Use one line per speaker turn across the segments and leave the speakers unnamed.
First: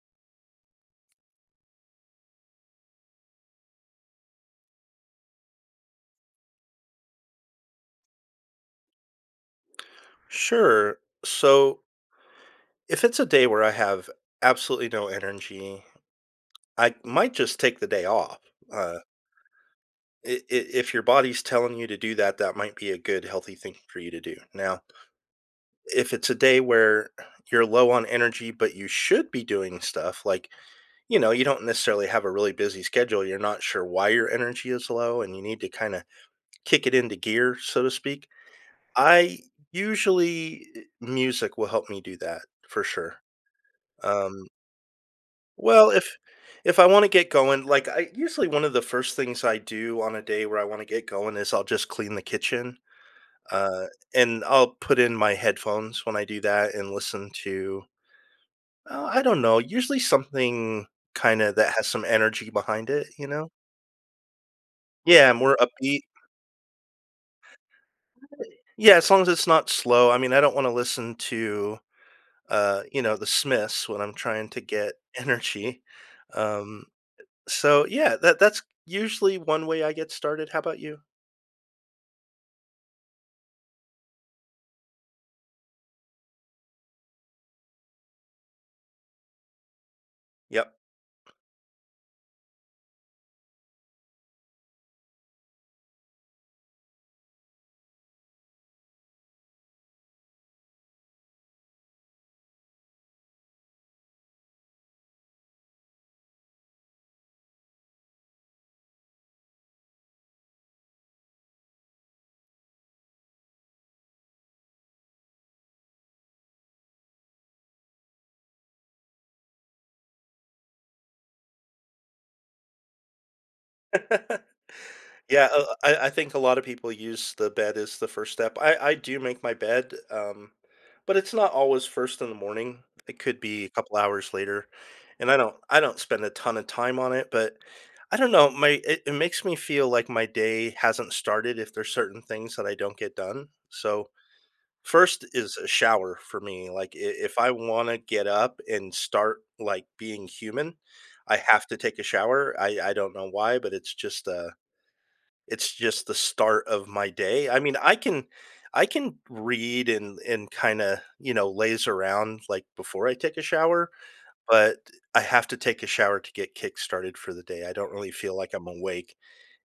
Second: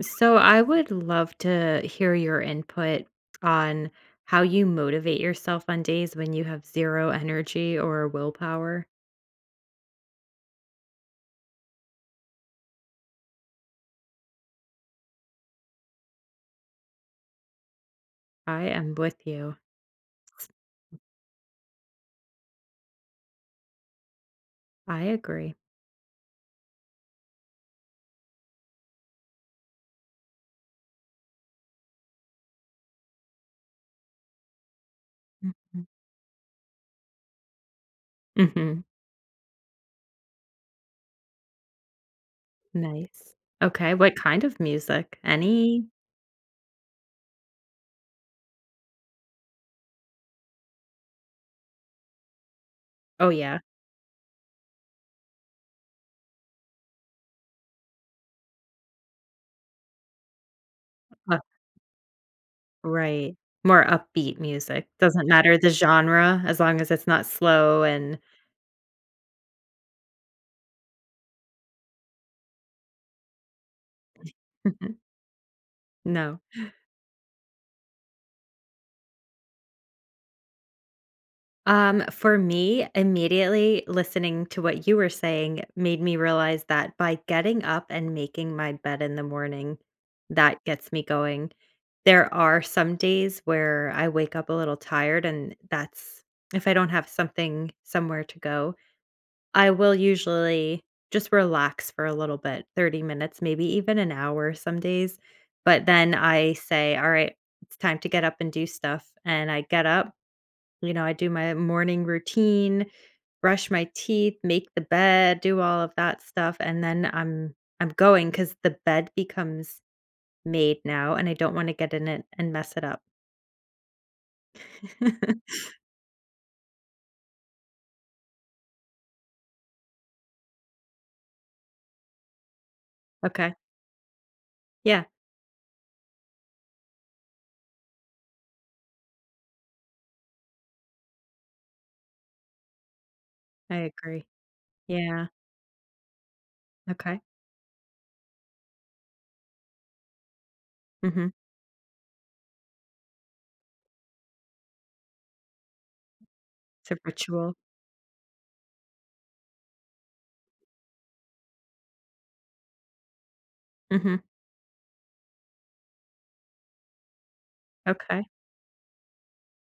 So, I would love to hear your input on how you motivate yourself on days when you have 0 energy or willpower.
Sure. So if it's a day where I have absolutely no energy, I might just take the day off,
I am
uh
with you.
i i if your body's telling you to do that, that might be a good, healthy thing for you to do. Now
I agree.
if it's a day where you're low on energy, but you should be doing stuff, like, you know, you don't necessarily have a really busy schedule, you're not sure why your energy is low and you need to
Mhm.
kinda kick it into gear, so to speak,
Mhm.
I usually, music will help me do that for sure.
Nice. Okay, what kind
Um
of music? Any?
Well, if if I wanna get going, like, I usually, one of the first things I do on a day where I wanna get going is I'll just clean the kitchen,
Oh, yeah.
uh, and I'll put in my headphones when I do that and listen to uh, I don't know, usually, something
Uh
kinda that has some energy behind it, you
Right.
know?
More upbeat music, doesn't
Yeah,
matter
more
the
upbeat.
genre as long as it's not slow and
Yeah, as long as it's not slow, I mean, I don't wanna listen to, uh, you know, the Smiths when I'm trying to get energy.
No.
Um, so, yeah, that that's usually 1 way I get started, how 'bout you?
Um, for me, immediately listening to what you were saying made me realize that by getting up and making my bed in the morning, that
Yep.
gets me going. There are some days where I wake up a little tired, and that's if I don't have something somewhere to go. I will usually just relax for a little bit, 30 minutes, maybe even an hour some days. But then I say, "Alright, it's time to get up and do stuff." and I get up, you know, I do my morning routine, brush my teeth, make the bed, do all of that stuff, and then I'm I'm going 'cause the bed becomes made now, and I don't wanna get in it and mess it up.
Yeah, uh, I I think a lot of people use the bed as the first step. I I do make my bed, um, but it's not always 1st in the morning. It could
Okay.
be a couple hours later,
Yeah.
and I don't I don't spend a ton of time on it, but I don't know. My it it makes me feel like my day hasn't started if there's certain things that I don't get done.
I
So,
agree.
1st
Yeah.
is a shower for me, like, i
Okay.
if I wanna get up and start, like, being human,
Mhm.
I have to take a shower. I I don't know why, but it's just, uh, it's just the start of
It's a
my day.
ritual.
I mean, I can I can read and and kinda, you know, laze around, like, before I take a shower,
Mhm.
but I have to take a shower to get kick started for the day, I don't really
Okay.
feel like I'm awake.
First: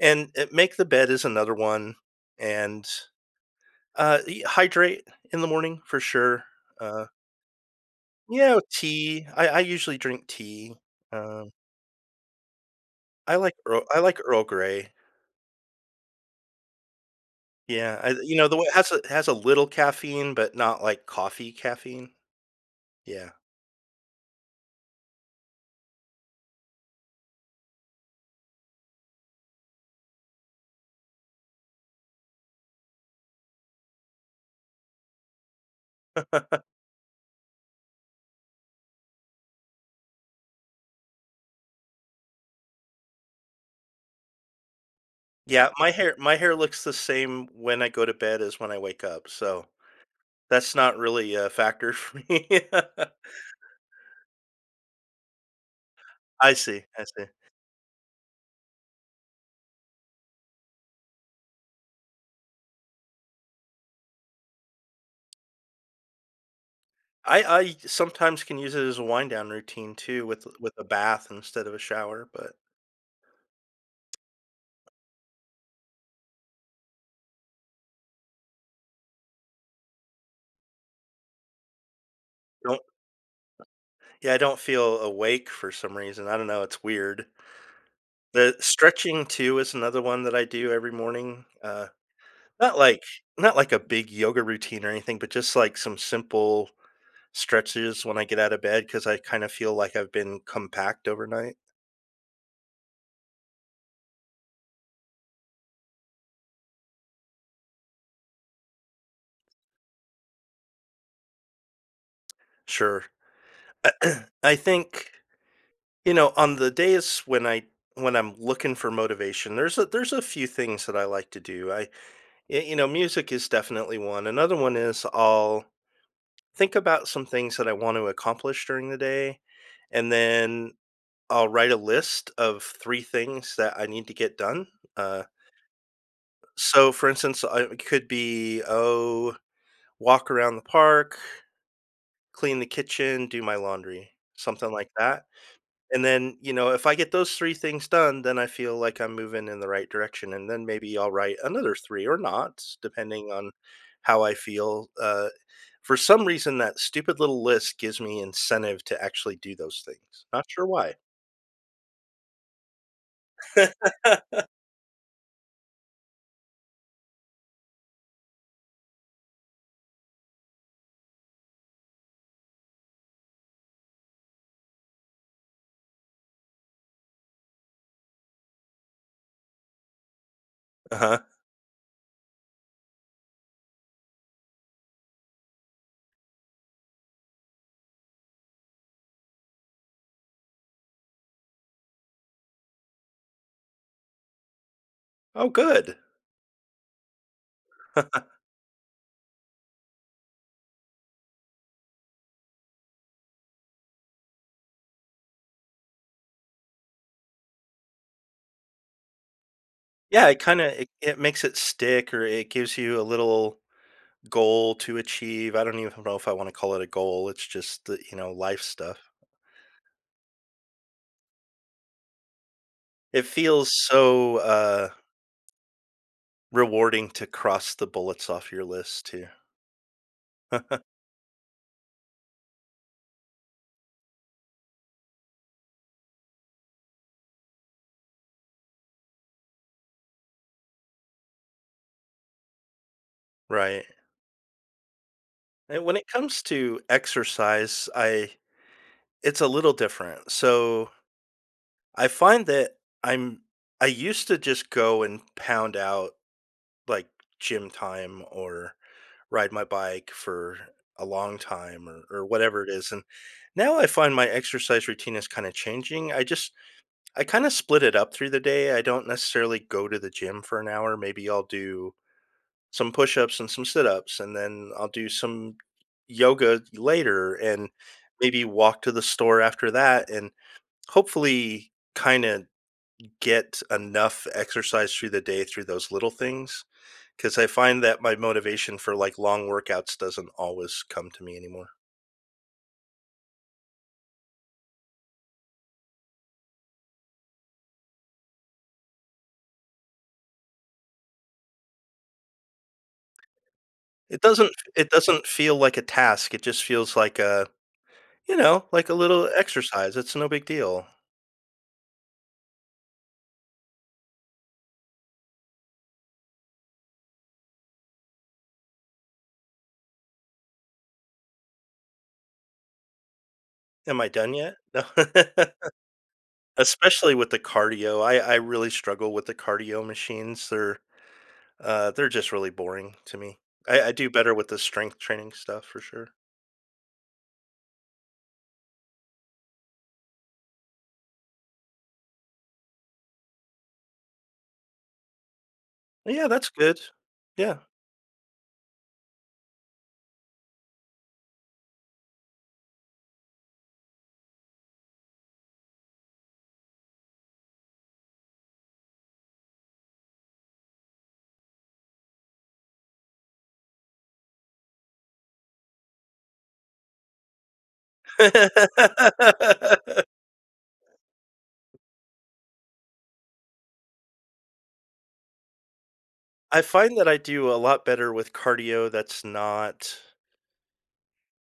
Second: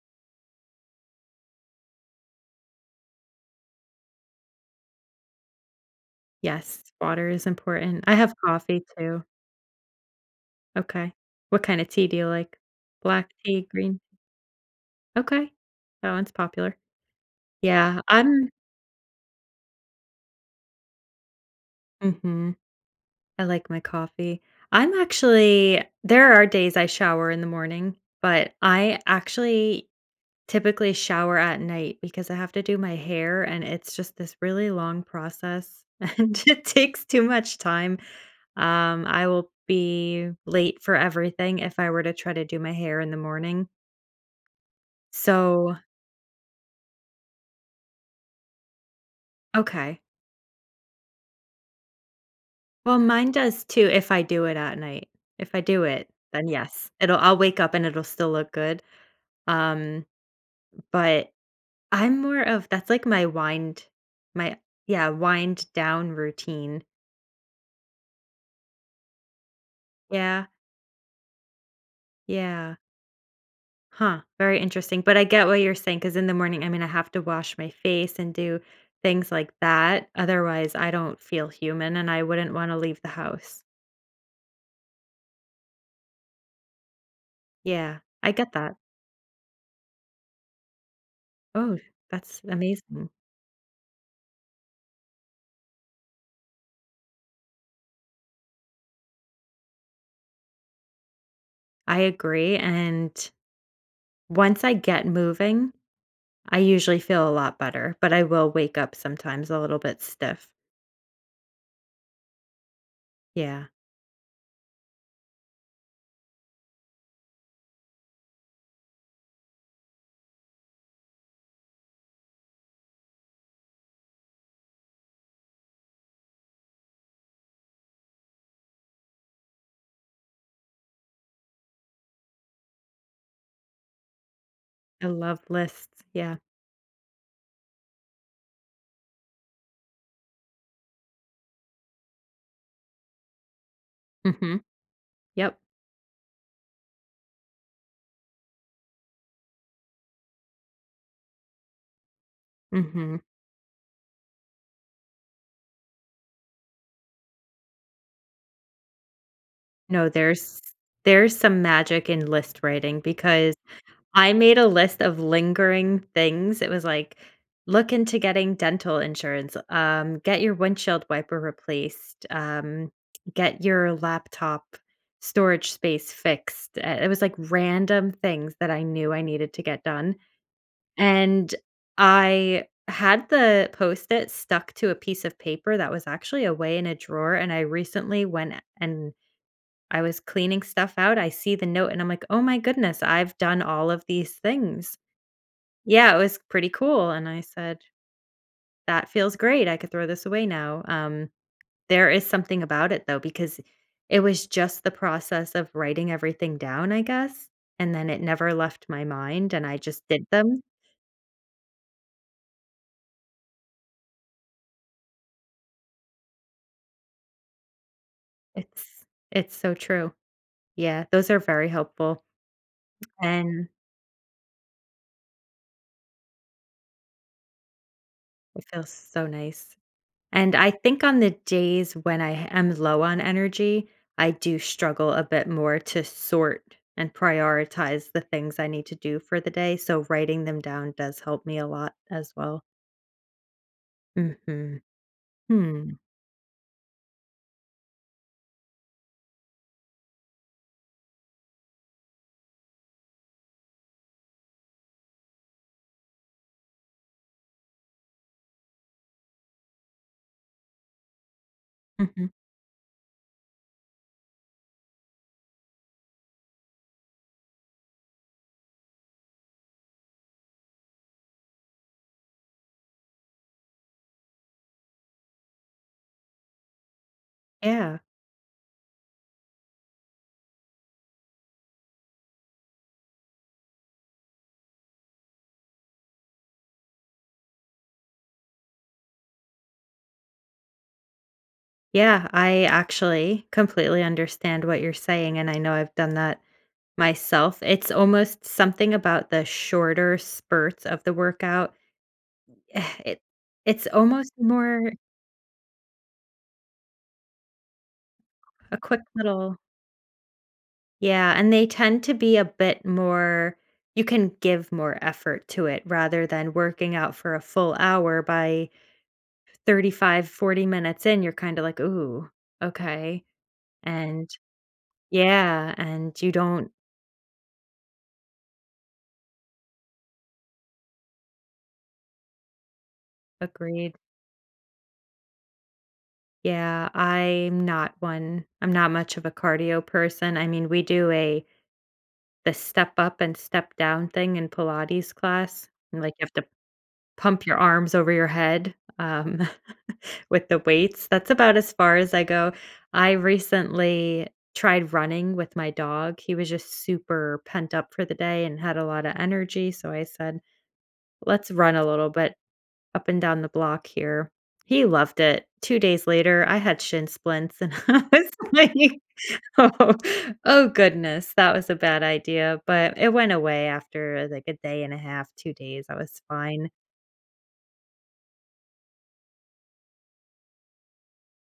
And, eh, make the bed is another one, and, uh, e hydrate in the morning for sure,
Yes,
uh
water is important. I have
You know,
coffee, too.
tea. I I usually drink tea,
Okay.
um
What kinda tea do you like? Black
I like
tea,
Earl
green
I like Earl Grey.
okay, that one's popular. Yeah,
Yeah. I you know,
I'm
the one it has a it has a little caffeine, but not, like, coffee caffeine.
Mhm.
Yeah.
I like my coffee. I'm actually there are days I shower in the morning, but I actually typically shower at night because I have to do my hair, and it's just this really long process, and it takes too much time, um, I will be late for everything if I were to try to do my hair in the morning.
Yeah,
So
my hair my hair looks the same when I go to bed as when I wake up, so,
Okay.
that's not really a factor for me.
Well, mine does too if I do it at night. If I do it, then
I see,
yes.
I
It'll
see.
I'll wake up and it'll still look good, um, but I'm more of that's like my wind my yeah, wind-down routine.
I I sometimes can use it as a wind-down routine too
Yeah.
with a with a bath instead of a shower, but
Yeah. Huh, very interesting, but I get what you're saying 'cause in the morning I mean, I have to wash my face and do things like that. Otherwise, I don't feel human, and I wouldn't wanna
Don't
leave the house.
Yeah, I don't feel awake for some reason, I don't know it's weird.
Yeah, I
Uh,
get that.
stretching too is another one that I do every morning.
Oh,
Uh,
that's
not like
amazing.
not like a big yoga routine or anything, but just, like, some simple stretches when I get out of bed 'cause I kinda feel like I've been compact overnight.
I agree, and once I get moving, I usually feel a lot better, but I will wake up sometimes a little bit stiff.
Sure.
Yeah.
I think you know, on the days when I when I'm looking for motivation, there's a there's a few things that I like to do. I, y you know, music is definitely one. Another one is I'll think about some things that I wanna accomplish during the day, and then I'll write a list of 3 things that I need to get done.
I
Uh
love lists. Yeah.
so, for instance, I it could be, oh, walk around the park, clean the kitchen, do my laundry,
Mhm.
something like that,
Yep.
and then, you know, if I get those 3 things done, then I feel like I'm moving in the right direction, and then maybe I'll write another 3 or not,
Mhm.
depending on how I feel. Uh, for some reason, that stupid little list gives me incentive to actually do those
No.
things. Not
There's
sure why.
there's some magic in list writing because I made a list of lingering things it was, like, "Look into getting dental insurance, um, get your windshield wiper replaced. Um, get your laptop storage space fixed," uh, it was, like, random things that I knew I needed to get done,
Uh-huh.
and I had the Post-it stuck to a piece of paper that was actually away in a drawer, and I recently went a and I was cleaning stuff out. I see the note, and I'm, like, "Oh my goodness. I've done all of these things."
Oh, good.
Yeah. It was pretty cool, and I said, "That feels great. I could throw this away now." Um, there is something about it, though, because it was just the process of writing everything down, I guess, and then it never left my mind, and I just did
Yeah, it
them
kinda it it makes it stick, or it gives you a little goal to achieve. I don't even know if I wanna call it a goal, it's just the, you know, life stuff.
It's it's so true. Yeah. Those are very helpful,
It
and
feels so, uh rewarding to cross the bullets off
It
your
feels
list
so
too.
nice. And I think on the days when I h am low on energy, I do struggle a bit more to sort and prioritize the things I need to do for the day. So, writing them down does help me a lot as well.
Right.
Mhm.
And
Hmm.
when it comes to exercise, I It's a little different, so I find that I'm I used to just go and pound out, like, gym time or ride my bike for a long time or or
Mhm.
whatever it is, and, now I find my exercise routine is kinda changing, I just I kinda split it up through the day, I don't necessarily go to the gym for an hour, maybe I'll do some push-ups and some sit-ups, and then, I'll do some yoga later and
Yeah.
maybe walk to the store after that and, hopefully kinda get enough exercise through the day through those little things, 'cause I find that my motivation for, like, long workouts doesn't always come to me anymore.
Yeah, I actually completely understand what you're saying, and I know I've done that myself. It's almost something about the shorter spurts of the workout. It it's
It
almost
doesn't it
more
doesn't feel like a task, it just feels like a you know,
A
like a
quick
little
little
exercise, it's no big deal.
Yeah, and they tend to be a bit more you can give more effort to it rather than working out for a full hour, by 35, 40 minutes in, you're kinda like, "Ooh, okay."
"Am I
And
done yet?" "No."
Yeah, and you don't
Especially with the cardio. I I really struggle with the cardio machines, they're uh, they're just really boring to me. I I
Agreed.
do better with the strength training stuff, for sure.
Yeah, I'm not one I'm not much of a cardio person, I mean, we do a the step-up-and-step-down thing in Pilates class, and, like, you
Yeah,
have to
that's good.
pump your
Yeah.
arms over your head, um, with the weights, that's about as far as I go. I recently tried running with my dog, he was just super pent-up for the day and had a lotta energy, so I said, "Let's run a little bit up and down the block here." He loved it, 2 days later, I had shin splints, and I was like, "Oh oh goodness, that was a bad idea," but it went away after, like, a day and a half, 2 days, I was
I
fine.
find that I do a lot better with cardio that's not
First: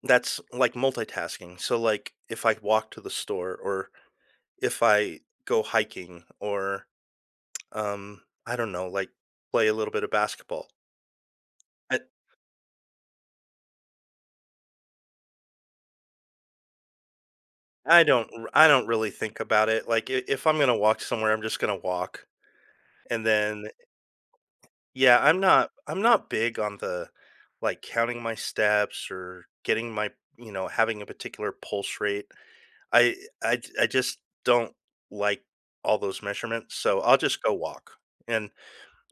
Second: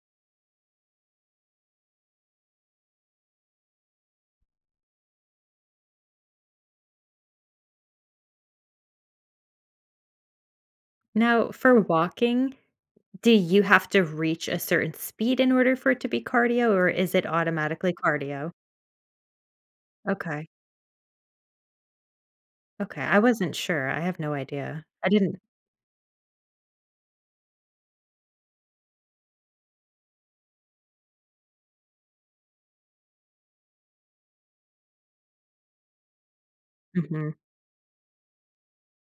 that's, like, multitasking, so, like, if I walk to the store or if I go hiking or, um, I don't know, like, play a little bit of basketball.
No, for
But
walking, do you have to reach a certain speed in order for it to be cardio, or is it automatically
I don't r
cardio?
I don't really think about it, like, i if
Okay.
I'm gonna walk somewhere, I'm just gonna walk,
Okay, I
and
wasn't
then, eh
sure, I have no idea. I
yeah,
didn't
I'm not I'm not big on the, like, counting my steps or getting my you know, having a particular pulse rate, I I j I just don't like all those measurements, so I'll
Mhm.
just go walk, and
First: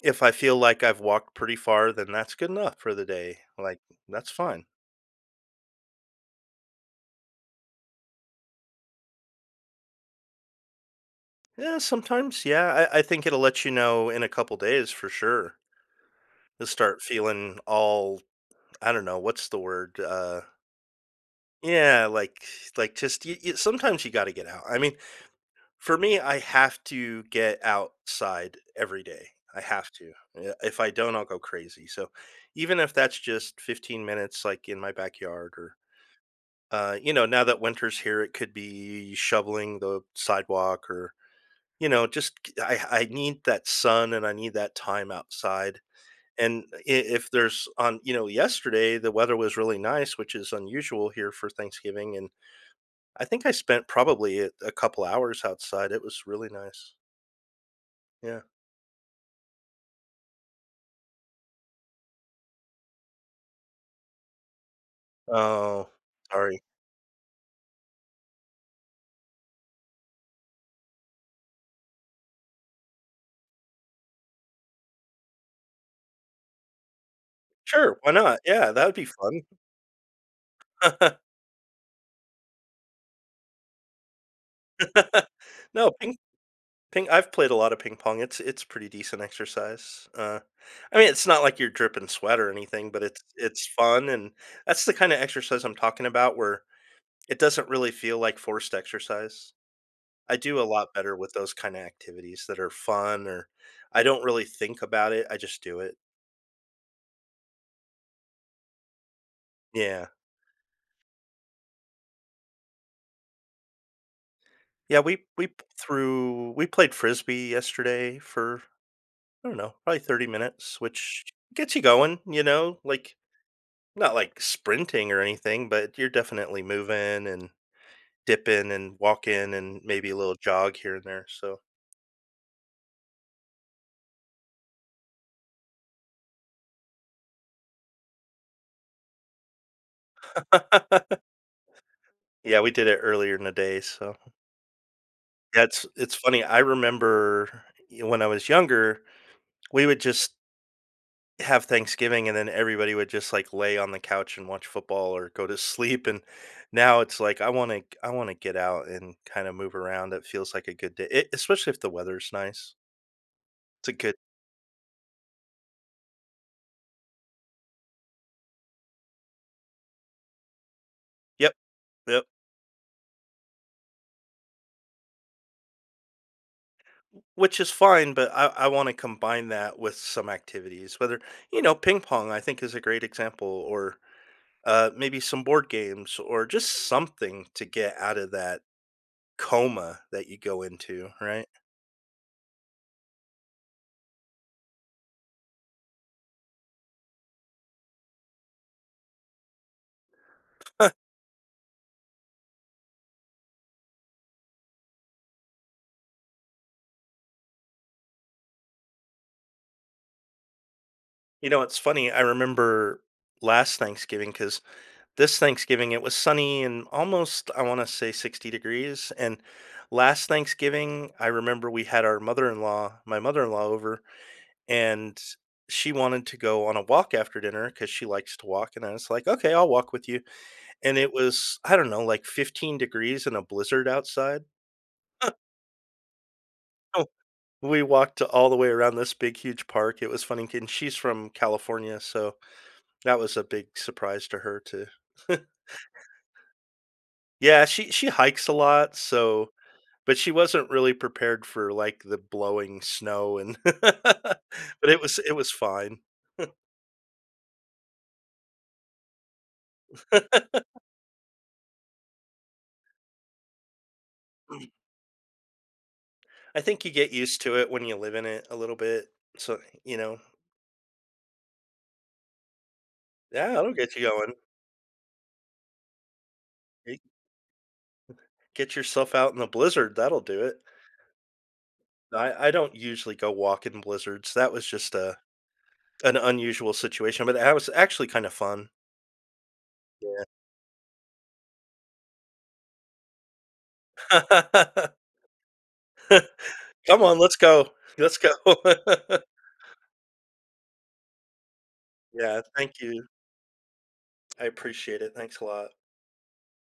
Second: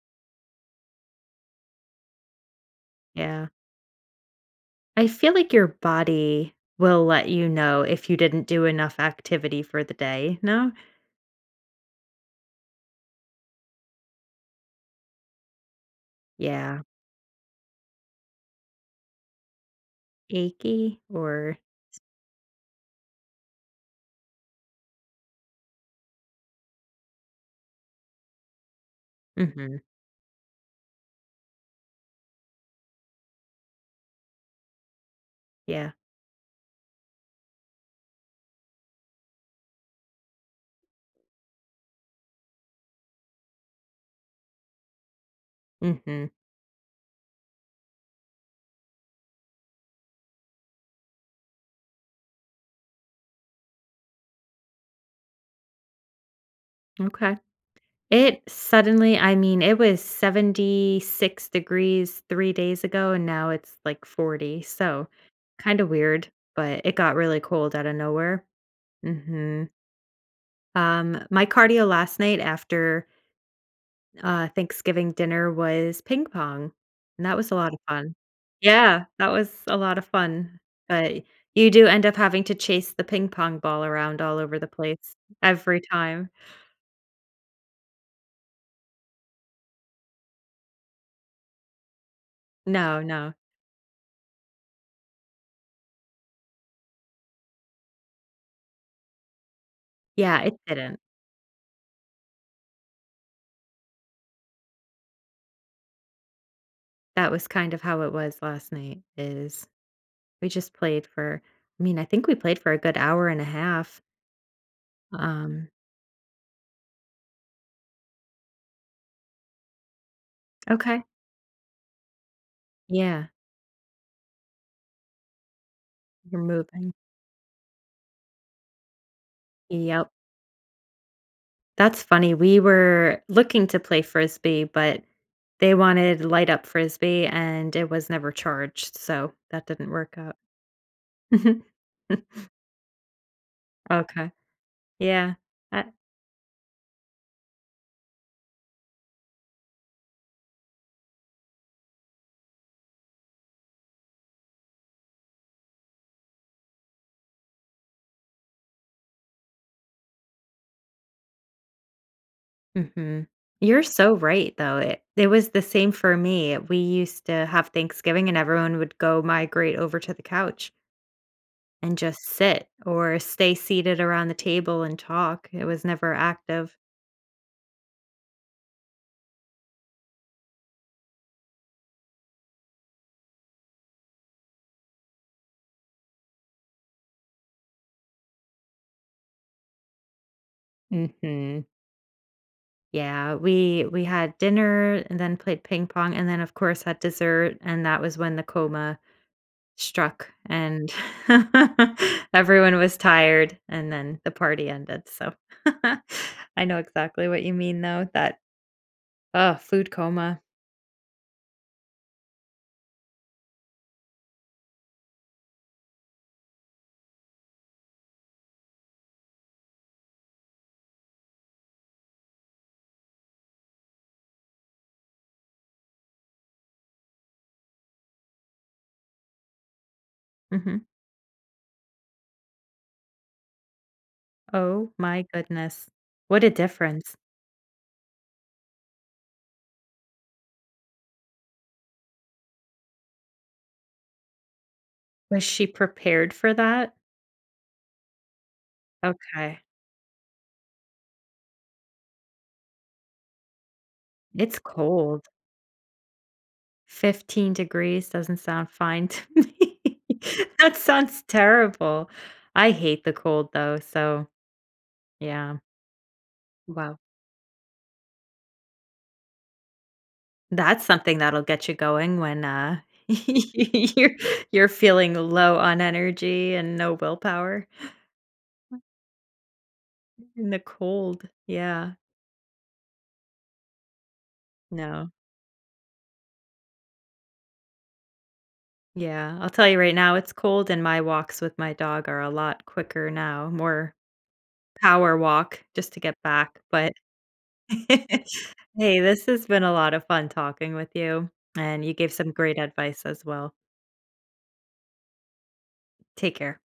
if I feel like I've walked pretty far, then that's good enough for the day,
Yeah.
like, that's fine.
I feel like your body will let you know if you didn't do enough activity for the day, no?
Eh, sometimes, yeah, I I think it'll let you know in a couple days for sure. You'll
Yeah.
start feeling all I don't know. What's the word, uh
Achy or
Yeah, like like, just y you sometimes you gotta get out. I mean for me, I have to get outside every day, I
Mhm.
have to, eh, if I don't, I'll go crazy so, even if that's just 15 minutes, like, in my backyard or
Yeah.
uh, you know, now that winter's here, it could be shoveling the sidewalk or, you know, just c I I need that sun, and I need that time outside.
Mhm.
And i if there's on you know, yesterday, the weather was really nice, which is unusual here for Thanksgiving, and I think I spent probably a a couple hours outside it was really nice.
Okay. It
Yeah.
suddenly I mean, it was 76 degrees 3 days ago, and now it's, like, 40. So, kinda
Oh,
weird,
sorry.
but it got really cold outta nowhere. Mhm. Um, my cardio last night after uh, Thanksgiving dinner was ping pong, and that was a lot of
Sure, why
fun.
not, yeah that would be
Yeah, that
fun.
was a lot of fun, but you do end up having to chase the ping pong ball around all over the place every
No, ping
time.
ping I've played a lot of ping pong, it's it's pretty decent exercise, uh, I mean, it's not like you're dripping sweat or anything,
No,
but it's
no.
it's fun, and that's the kinda exercise I'm talking about where it doesn't really feel like forced exercise. I
Yeah, it
do a lot
didn't.
better with those kinda activities that are fun, or I don't really think about it, I just do it.
That was kind of how it was last night is
Yeah.
we just played for I mean, I think we played for a good hour and a half.
Yeah, we we p
Um.
threw we played Frisbee yesterday for, I don't know, probably 30 minutes,
Okay.
which gets you going, you know, like
Yeah.
not like sprinting or anything, but you're
You're
definitely
moving.
moving and dipping and walking and
Yep.
maybe a little jog here and there, so
That's funny, we were looking to play Frisbee, but they wanted light up Frisbee, and it was never charged, so that didn't work out.
Yeah, we did it earlier in the day, so.
Okay, yeah, uh
That's it's funny, I remember e y when I was younger, we would just have Thanksgiving, and then everybody would just, like, lay on the couch and watch football or go to sleep, and now it's, like, I wanna g I wanna get out and kinda move around, that feels like a good day, e especially if the weather is nice.
Mhm, you're
It's a good
so right though, it it was the same for me, we used to have Thanksgiving, and everyone would go migrate over to the couch
Yep,
and
yup.
just sit or stay seated around the table and talk, it was never active.
W which is fine, but I I wanna combine that with some activities, whether you know, ping pong, I think, is a great example or, uh, maybe some board games or just something to get out of that coma that you go into, right?
Mhm. Yeah, we we had dinner and then played ping pong and then, of course, had dessert, and that was when the coma struck, and everyone was tired, and then the party ended, so, I know exactly what you mean, though, that, uh, food coma.
You know, it's funny, I remember last Thanksgiving, 'cause this Thanksgiving, it was sunny and almost, I wanna say, 60 degrees, and last Thanksgiving, I remember we had our mother-in-law my mother-in-law over, and she wanted to go on a walk after dinner, 'cause she likes to walk, and I was, like, "Okay, I'll walk with you,"
Mhm.
and it was, I don't know, like, 15 degrees in a blizzard outside.
Oh my goodness. What a
Oh,
difference.
we walked all the way around this big huge park, it was funny kin she's from California, so, that was a big surprise to her too.
Was she prepared for that?
Yeah, she she hikes a lot, so
Okay.
but she wasn't really prepared for, like, the blowing snow and but
It's
it was
cold.
it was fine.
15 degrees doesn't sound fine to me. That sounds terrible. I hate the cold, though, so, yeah.
I think you
Wow.
get used to it, when you live in it, a little bit. So, eh, you know?
That's something that'll get you going when, uh,
Yeah, it'll get you
you're
going.
you're feeling low on energy and no
Ey
willpower.
Get yourself out in a blizzard, that'll do
In the
it.
cold, yeah.
I I don't usually go walk in blizzards, that was just
No.
a an unusual situation, but that was actually kinda fun.
Yeah, I'll tell you right now,
Yeah.
it's cold, and my walks with my dog are a lot quicker now, more power walk, just to get back, but,
Come on, let's go, let's go.
hey, this has been a lotta fun talking with you, and you gave some
Yeah,
great
thank you.
advice as well.
I appreciate it, thanks a lot.
Take care.